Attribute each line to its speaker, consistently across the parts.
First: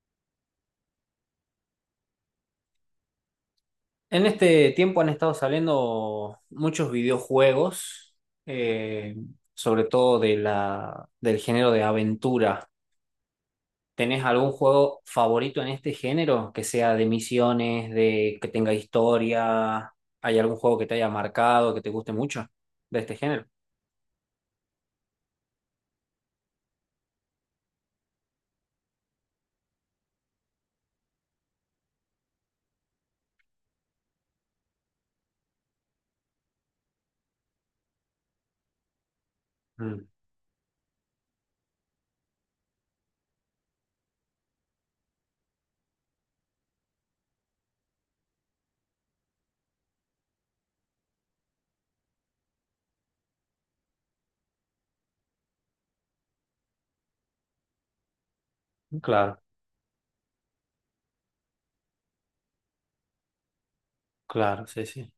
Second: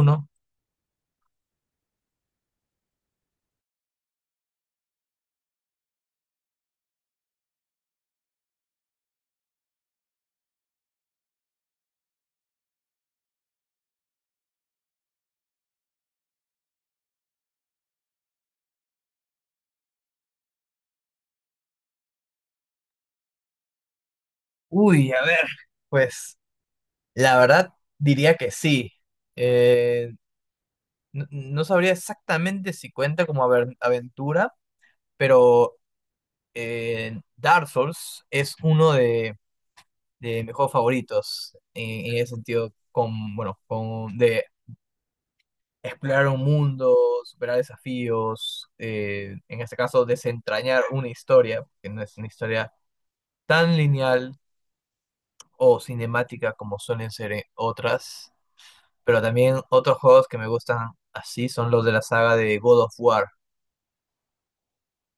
Speaker 1: Uno.
Speaker 2: En este tiempo han estado saliendo muchos videojuegos, eh, sobre todo de del género de aventura. ¿Tenés algún juego favorito en este género? Que sea de misiones, de que tenga historia. ¿Hay algún juego que te haya marcado, que te guste mucho de este género?
Speaker 1: Uy, a ver. La verdad diría que sí. Eh, no, no sabría exactamente si cuenta como aventura, pero Dark Souls es uno de,
Speaker 2: Mm,
Speaker 1: de mis juegos favoritos en ese sentido, con, bueno, con, de explorar un mundo, superar desafíos, en este caso desentrañar una historia, que no es una historia tan lineal o cinemática como suelen ser otras. Pero
Speaker 2: claro,
Speaker 1: también otros juegos que me gustan así son los de la saga de God of War.
Speaker 2: claro, sí, sí.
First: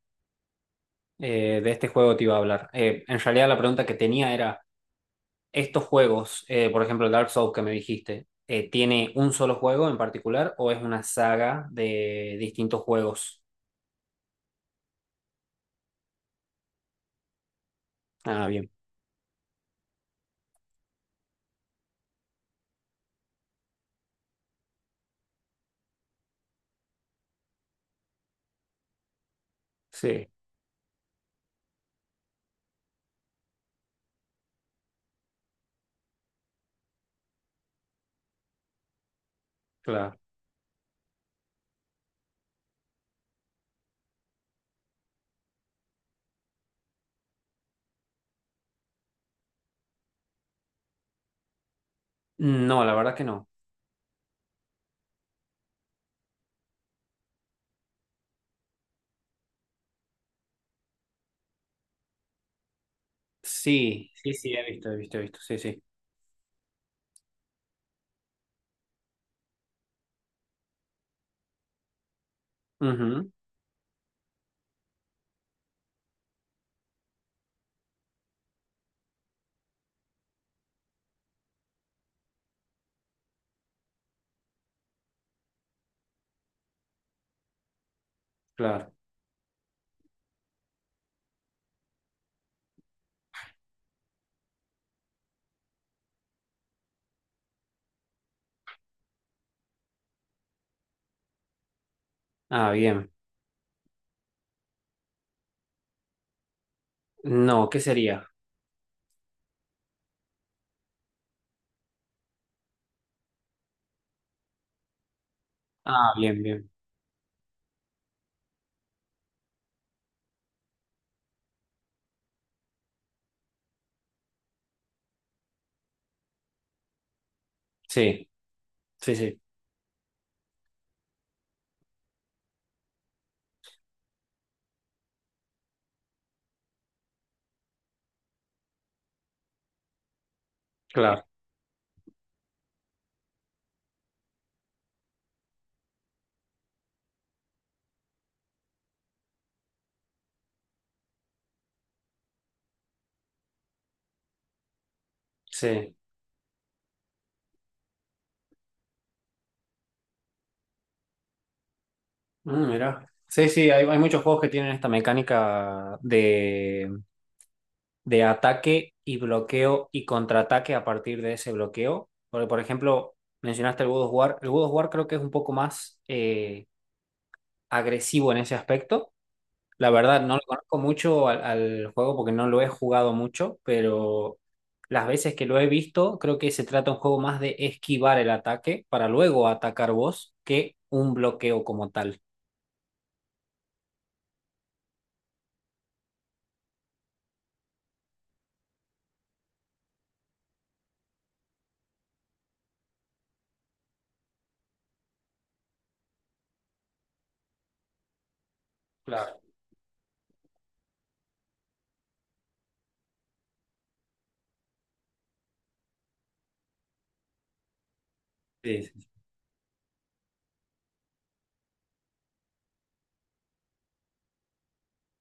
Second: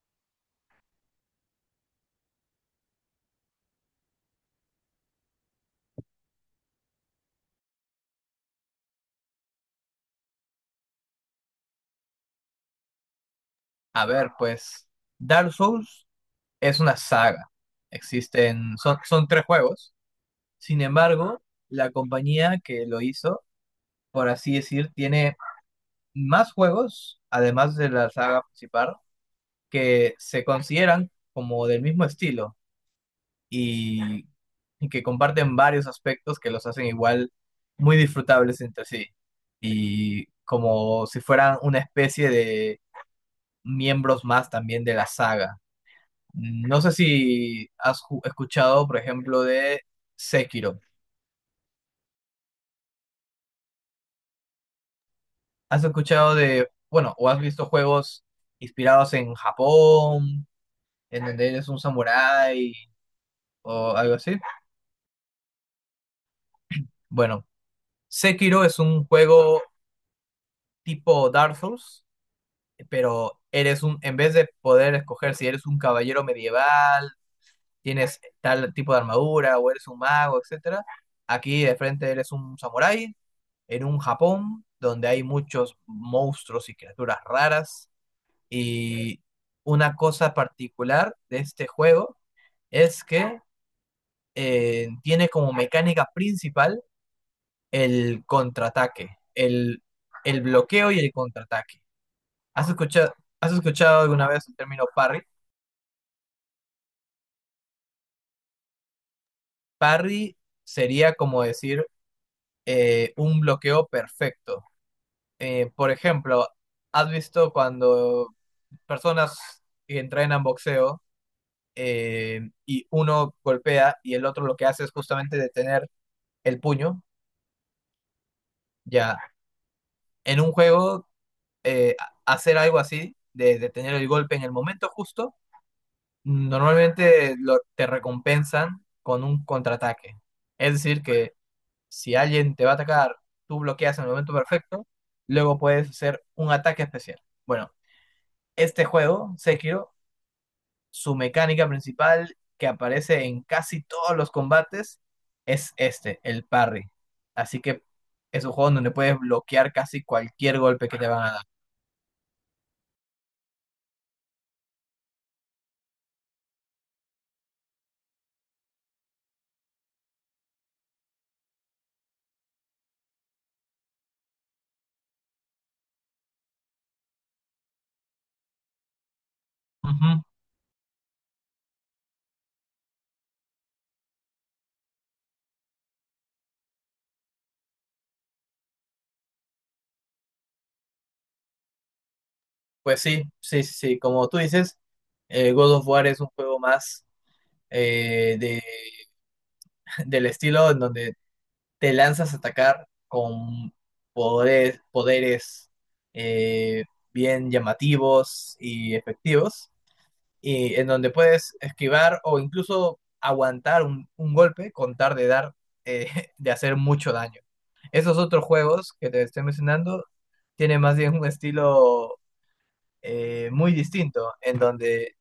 Speaker 2: De este juego te iba a hablar. En realidad la pregunta que tenía era... estos juegos, por ejemplo, el Dark Souls que me dijiste, ¿tiene un solo juego en particular o es una saga de distintos juegos?
Speaker 1: A ver, pues Dark Souls es una saga.
Speaker 2: Ah, bien.
Speaker 1: Existen, son tres juegos. Sin embargo, la compañía que lo hizo, por así decir, tiene más juegos, además de la saga principal, que
Speaker 2: Sí,
Speaker 1: se consideran como del mismo estilo, y, y que comparten varios aspectos que los hacen igual muy disfrutables entre sí.
Speaker 2: claro.
Speaker 1: Y como si fueran una especie de miembros más también de la saga. No sé si has escuchado, por ejemplo, de Sekiro.
Speaker 2: No, la verdad que no.
Speaker 1: ¿Has escuchado de, bueno, o has visto juegos inspirados en Japón, en donde eres un samurái o
Speaker 2: Sí,
Speaker 1: algo
Speaker 2: sí,
Speaker 1: así?
Speaker 2: sí, he visto, he visto, he visto. Sí, sí.
Speaker 1: Bueno, Sekiro es un juego tipo Dark Souls,
Speaker 2: Ujú,
Speaker 1: pero eres un, en vez de poder escoger si eres un caballero medieval, tienes tal tipo de armadura o eres un mago, etcétera, aquí de frente eres un samurái en un Japón donde hay muchos monstruos y criaturas raras,
Speaker 2: claro.
Speaker 1: y una cosa particular de este juego es que tiene como mecánica principal el contraataque, el bloqueo y el contraataque. ¿Has
Speaker 2: Ah, bien.
Speaker 1: escuchado, has escuchado alguna vez el término parry?
Speaker 2: No, ¿qué sería?
Speaker 1: Parry sería como decir un bloqueo perfecto. Por
Speaker 2: Ah, bien,
Speaker 1: ejemplo,
Speaker 2: bien.
Speaker 1: ¿has visto cuando personas que entrenan boxeo eh, y uno golpea y el otro lo que hace es justamente detener el puño?
Speaker 2: Sí, sí,
Speaker 1: Ya,
Speaker 2: sí,
Speaker 1: en un juego, eh, hacer algo así, de detener el golpe en el momento justo, normalmente te recompensan con un contraataque. Es decir,
Speaker 2: claro.
Speaker 1: que si alguien te va a atacar, tú bloqueas en el momento perfecto, luego puedes hacer un ataque especial. Bueno, este juego, Sekiro, su mecánica principal que aparece en casi todos los combates es
Speaker 2: Sí.
Speaker 1: este, el parry. Así que es un juego donde puedes bloquear casi cualquier golpe que te van a dar.
Speaker 2: Mm, mira. Sí, sí, hay muchos juegos que tienen esta mecánica de ataque y bloqueo y contraataque a partir de ese bloqueo. Porque, por ejemplo, mencionaste el God of War. El God of War creo que es un poco más agresivo en ese aspecto. La
Speaker 1: Ujú.
Speaker 2: verdad, no lo conozco mucho al juego porque no lo he jugado mucho, pero las veces que lo he visto, creo que se trata un juego más de esquivar el ataque para luego atacar vos que un bloqueo como tal.
Speaker 1: Pues sí, sí, sí, sí, como tú dices, God of War es un juego más eh, de, del estilo en donde te lanzas a atacar con poderes, poderes eh, bien llamativos y
Speaker 2: Claro.
Speaker 1: efectivos, y en donde puedes esquivar o incluso aguantar un golpe con tal de dar, eh, de hacer mucho daño. Esos otros
Speaker 2: Sí,
Speaker 1: juegos
Speaker 2: sí,
Speaker 1: que te estoy mencionando tienen más bien un estilo muy distinto, en donde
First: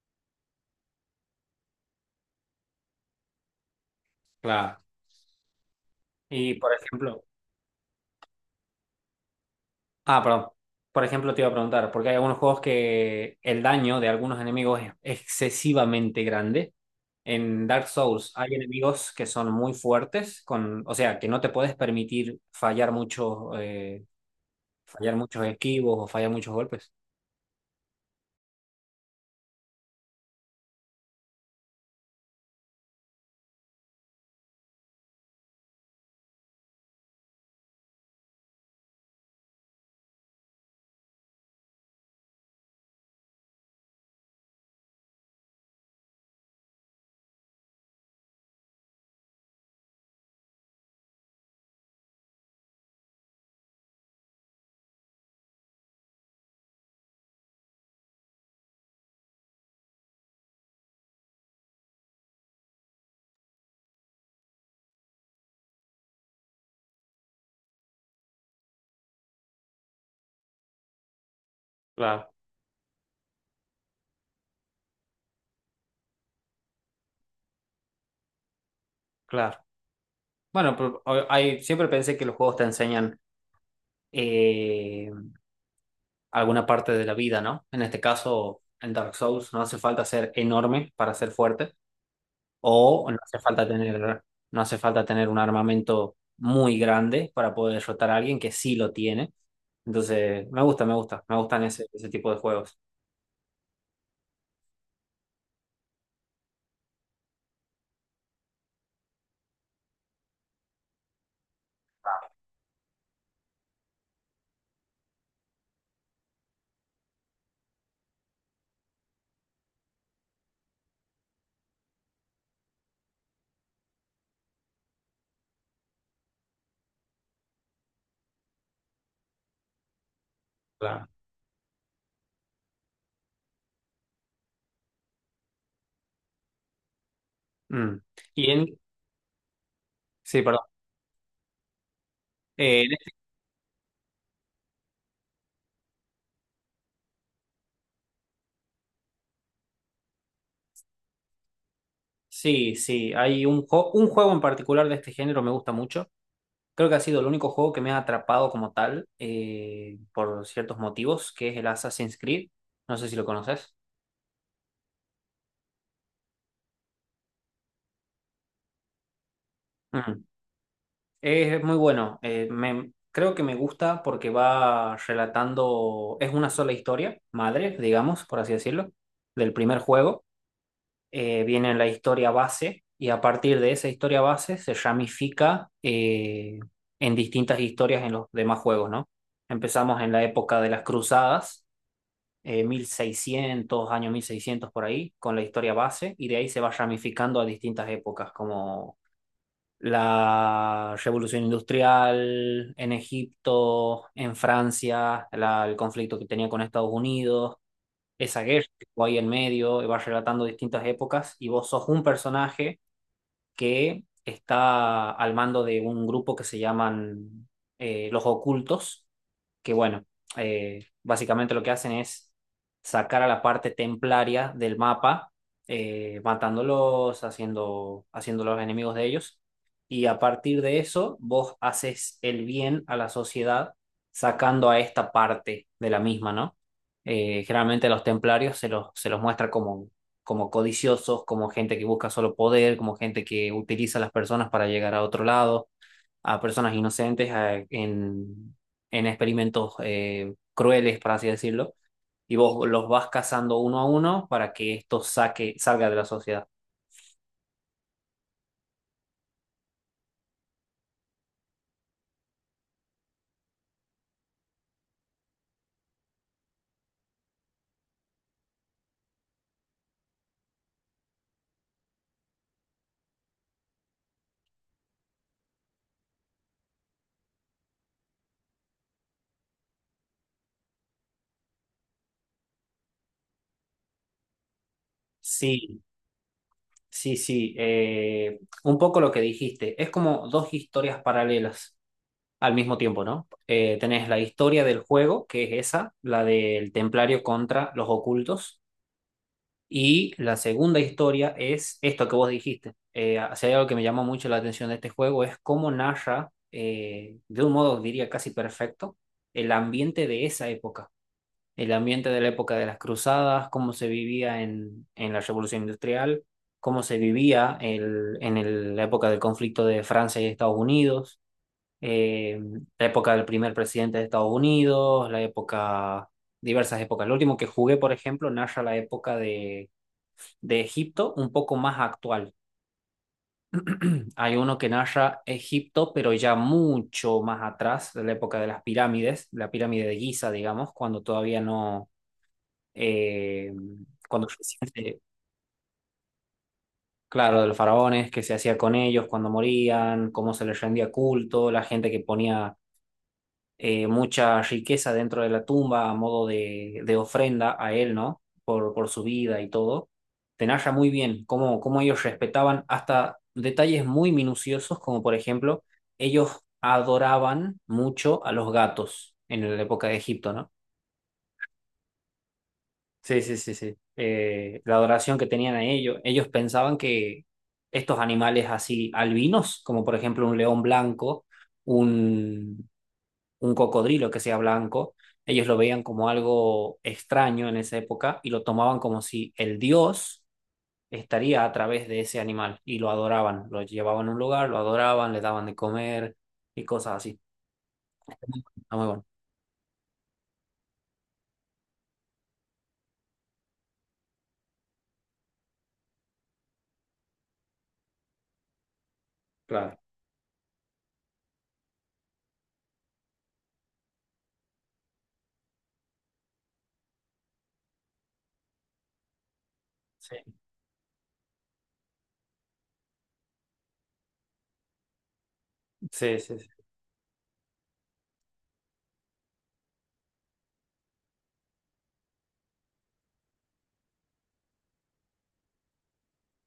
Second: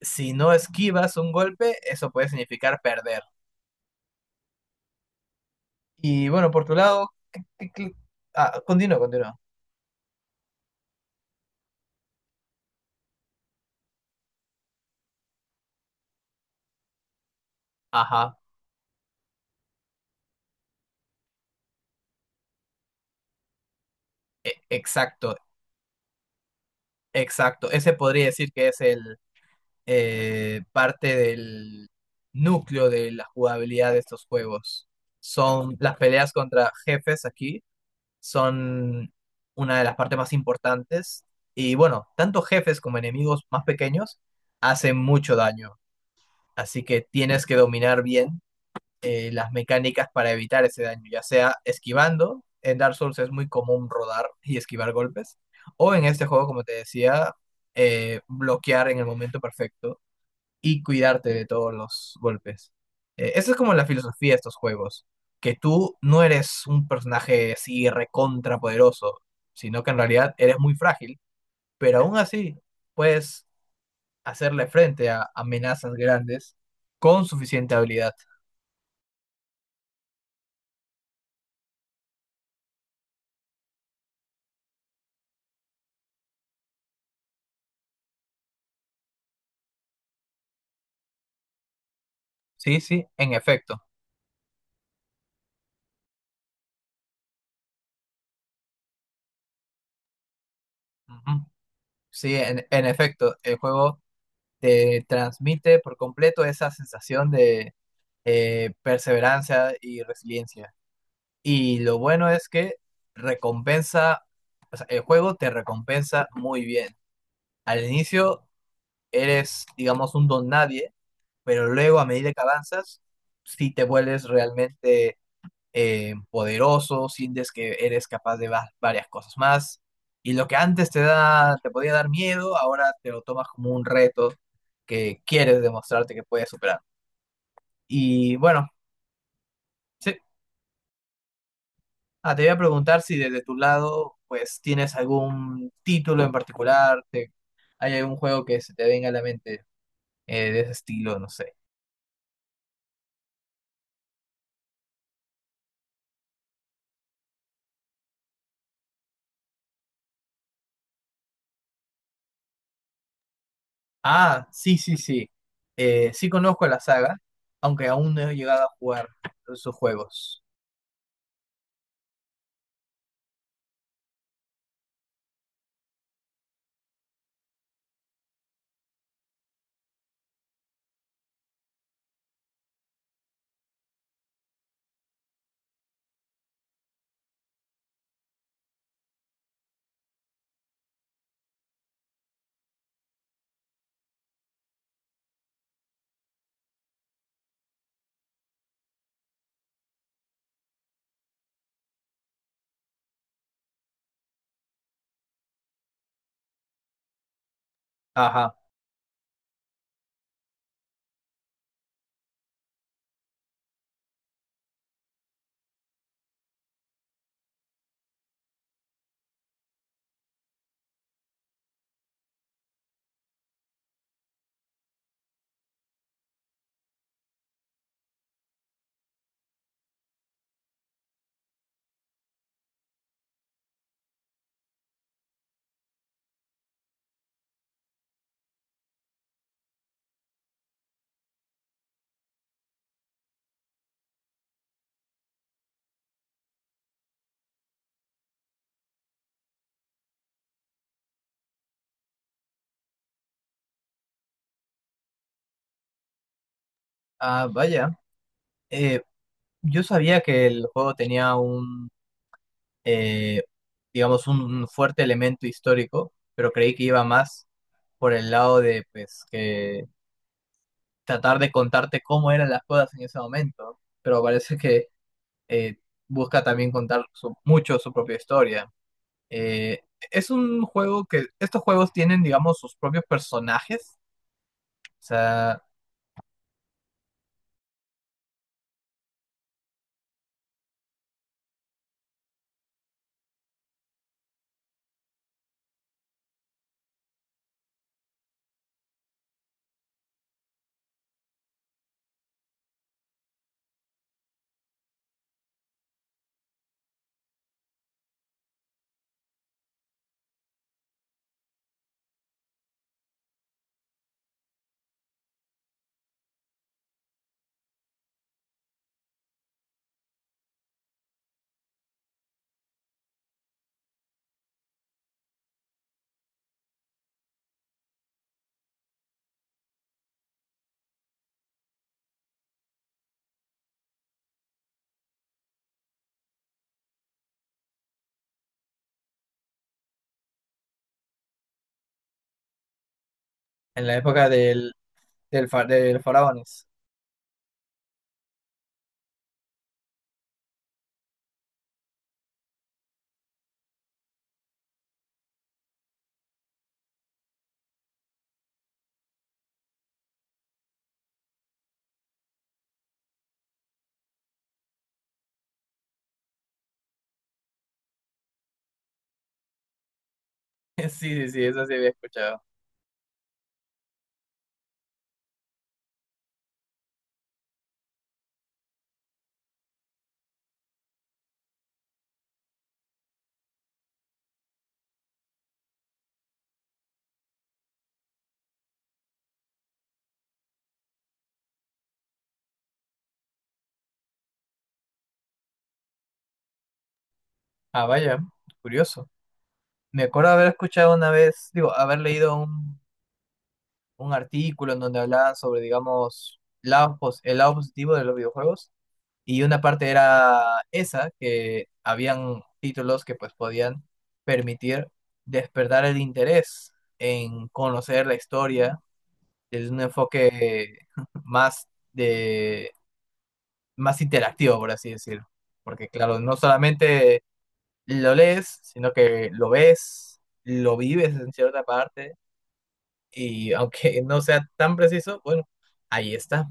Speaker 1: si no esquivas un golpe, eso puede significar perder.
Speaker 2: claro.
Speaker 1: Y bueno,
Speaker 2: Y,
Speaker 1: por
Speaker 2: por
Speaker 1: tu lado,
Speaker 2: ejemplo,
Speaker 1: ah, continúa, continúa.
Speaker 2: ah, perdón. Por ejemplo, te iba a preguntar, porque hay algunos juegos que el daño de algunos enemigos es excesivamente grande. En Dark Souls
Speaker 1: Ajá,
Speaker 2: hay enemigos que son muy fuertes, con, o sea, que no te puedes permitir fallar
Speaker 1: exacto,
Speaker 2: muchos esquivos o fallar muchos golpes.
Speaker 1: exacto. Ese podría decir que es el parte del núcleo de la jugabilidad de estos juegos. Son las peleas contra jefes aquí, son una de las partes más importantes. Y bueno, tanto jefes como enemigos más pequeños hacen mucho daño. Así que tienes que dominar bien las mecánicas para evitar ese daño, ya sea esquivando. En Dark Souls es muy común rodar y esquivar golpes, o en este juego, como te decía, bloquear en el momento perfecto y cuidarte de todos los golpes. Esa es como la filosofía de estos juegos, que tú no eres un personaje así recontra poderoso, sino que en realidad eres muy frágil, pero aún
Speaker 2: Claro,
Speaker 1: así puedes hacerle frente a amenazas grandes con suficiente habilidad.
Speaker 2: claro. Bueno, pero hay, siempre pensé que los juegos te enseñan eh, alguna parte de la vida, ¿no? En este caso, en Dark Souls no hace falta ser enorme para ser fuerte.
Speaker 1: Sí, sí,
Speaker 2: O no
Speaker 1: en
Speaker 2: hace falta
Speaker 1: efecto.
Speaker 2: tener, no hace falta tener un armamento muy grande para poder derrotar a alguien que sí lo tiene. Entonces, me gusta, me gusta, me
Speaker 1: Ujú.
Speaker 2: gustan ese, ese tipo
Speaker 1: Sí,
Speaker 2: de
Speaker 1: en,
Speaker 2: juegos.
Speaker 1: en efecto, el juego te transmite por completo esa sensación de perseverancia y resiliencia. Y lo bueno es que recompensa, o sea, el juego te recompensa muy bien. Al inicio eres, digamos, un don nadie, pero luego a medida que avanzas, si te vuelves realmente poderoso, sientes que eres capaz de varias cosas más, y lo que antes te
Speaker 2: Claro.
Speaker 1: da, te podía dar miedo, ahora te lo tomas como un reto que quieres demostrarte que puedes superar.
Speaker 2: Mm.
Speaker 1: Y
Speaker 2: Y
Speaker 1: bueno,
Speaker 2: en,
Speaker 1: sí,
Speaker 2: sí, perdón.
Speaker 1: ah, te voy a
Speaker 2: Eh, en
Speaker 1: preguntar
Speaker 2: este-
Speaker 1: si desde tu lado, pues, tienes algún título en particular, hay algún juego que se te venga a la mente de ese estilo, no sé.
Speaker 2: sí, sí, hay un, un juego en particular de este género me gusta mucho. Creo que ha sido el único juego que me ha atrapado como tal, por ciertos motivos, que es el Assassin's Creed. No sé si lo conoces.
Speaker 1: Ah, sí, sí, sí. Sí conozco la saga, aunque aún no he llegado a jugar sus juegos.
Speaker 2: Es muy bueno. Creo que me gusta porque va relatando, es una sola historia, madre, digamos, por así decirlo, del primer juego. Viene la historia base y a partir de esa historia base se ramifica en distintas historias en los demás juegos, ¿no? Empezamos en la época de las cruzadas, 1600, año 1600 por ahí, con la historia base y de ahí se va ramificando a distintas épocas, como la revolución industrial en Egipto, en Francia, el conflicto que tenía con Estados Unidos, esa
Speaker 1: Ajá.
Speaker 2: guerra que estuvo ahí en medio, y va relatando distintas épocas, y vos sos un personaje que está al mando de un grupo que se llaman Los Ocultos, que bueno, básicamente lo que hacen es sacar a la parte templaria del mapa, matándolos, haciéndolos enemigos de ellos, y a partir de eso vos haces el bien a la sociedad sacando a esta parte de la misma, ¿no? Generalmente los templarios se los muestra como como codiciosos, como gente que busca solo poder, como gente que utiliza a las personas para llegar a otro lado, a personas inocentes en experimentos crueles, por así decirlo, y vos los vas cazando uno a uno para que esto salga de la sociedad.
Speaker 1: Ah, vaya. Eh, yo sabía que el juego tenía eh, digamos, un fuerte elemento histórico, pero creí que iba más por el lado de, pues, que tratar de contarte cómo eran las cosas en ese momento, ¿no? Pero parece que eh, busca también contar mucho su propia historia. Eh, es un juego que estos juegos tienen, digamos, sus propios personajes. O sea,
Speaker 2: Sí, sí, sí, un poco lo que dijiste, es como dos historias paralelas al mismo tiempo, ¿no? Tenés la historia del juego, que es esa, la del templario contra los ocultos. Y la segunda historia es esto que vos dijiste. Si hay algo que me llamó mucho la atención de este juego es cómo narra, de un modo diría casi perfecto, el ambiente de esa época, el ambiente de la época de las cruzadas, cómo se vivía en la Revolución Industrial, cómo se vivía la época del conflicto de Francia y Estados Unidos, eh, la época del primer presidente de Estados Unidos, la época, diversas épocas. Lo último que jugué, por ejemplo, narra la época de Egipto un poco más actual. Hay uno que narra Egipto, pero ya mucho más atrás, de la época de las pirámides, la pirámide de Giza, digamos, cuando todavía no, eh,
Speaker 1: en la época
Speaker 2: cuando
Speaker 1: del,
Speaker 2: recién se-
Speaker 1: del, fa- del faraones.
Speaker 2: claro, de los faraones, qué se hacía con ellos, cuando morían, cómo se les rendía culto, la gente que ponía mucha riqueza dentro de la tumba a modo de ofrenda a él, ¿no? Por su vida y todo. Te narra muy bien cómo, cómo ellos respetaban hasta detalles muy minuciosos, como por ejemplo, ellos adoraban mucho a los gatos en la época de Egipto, ¿no?
Speaker 1: Sí, sí, sí, eso sí había escuchado.
Speaker 2: Sí, sí, sí, sí. La adoración que tenían a ellos, ellos pensaban que estos animales así albinos, como por ejemplo un león blanco, un un cocodrilo que sea blanco. Ellos lo veían como algo extraño en esa época y lo tomaban como si el dios estaría a través de ese animal y lo adoraban. Lo llevaban a un lugar, lo adoraban, le daban de comer y cosas así.
Speaker 1: Ah, vaya,
Speaker 2: Está muy
Speaker 1: curioso.
Speaker 2: bueno.
Speaker 1: Me acuerdo haber escuchado una vez, digo, haber leído un artículo en donde hablaban sobre, digamos, el lado positivo de los videojuegos. Y una
Speaker 2: Claro.
Speaker 1: parte era esa, que habían títulos que pues podían permitir despertar el interés en conocer la historia. Es un
Speaker 2: Sí,
Speaker 1: enfoque más de, más interactivo, por así decirlo. Porque claro,
Speaker 2: sí,
Speaker 1: no
Speaker 2: sí.
Speaker 1: solamente lo lees, sino que lo ves, lo vives en cierta parte, y aunque no sea tan preciso, bueno, ahí está.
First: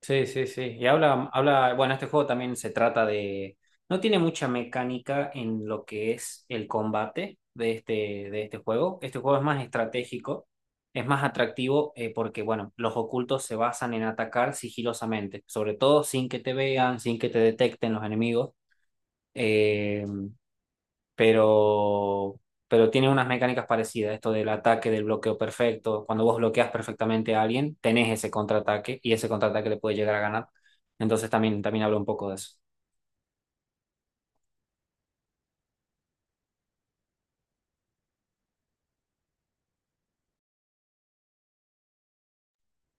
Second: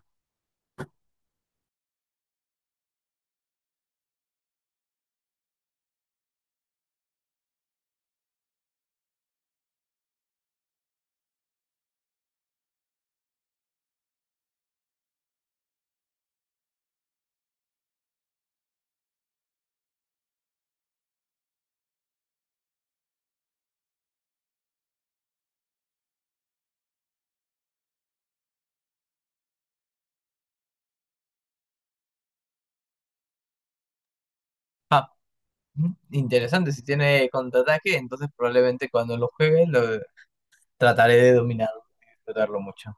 Speaker 2: Sí, sí, sí. Y habla, habla, bueno, este juego también se trata de, no tiene mucha mecánica en lo que es el combate de este juego. Este juego es más estratégico, es más atractivo porque, bueno, los ocultos se basan en atacar sigilosamente, sobre todo sin que te vean, sin que te detecten los enemigos. eh, pero, pero tiene unas mecánicas parecidas, esto del ataque, del bloqueo perfecto. Cuando vos bloqueas perfectamente a alguien, tenés ese contraataque y ese contraataque le puede llegar a ganar. Entonces también, también hablo un poco de eso.
Speaker 1: Interesante, si tiene contraataque, entonces probablemente cuando lo juegue lo trataré de dominar, disfrutarlo mucho.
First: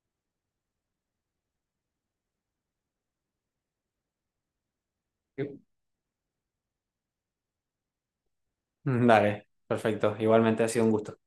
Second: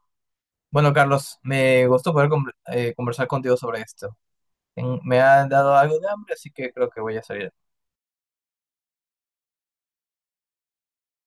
Speaker 1: Bueno, Carlos, me gustó poder conversar contigo sobre esto. Me ha
Speaker 2: Sí.
Speaker 1: dado algo de hambre, así que creo que voy a salir.
Speaker 2: Dale, perfecto. Igualmente ha sido un gusto.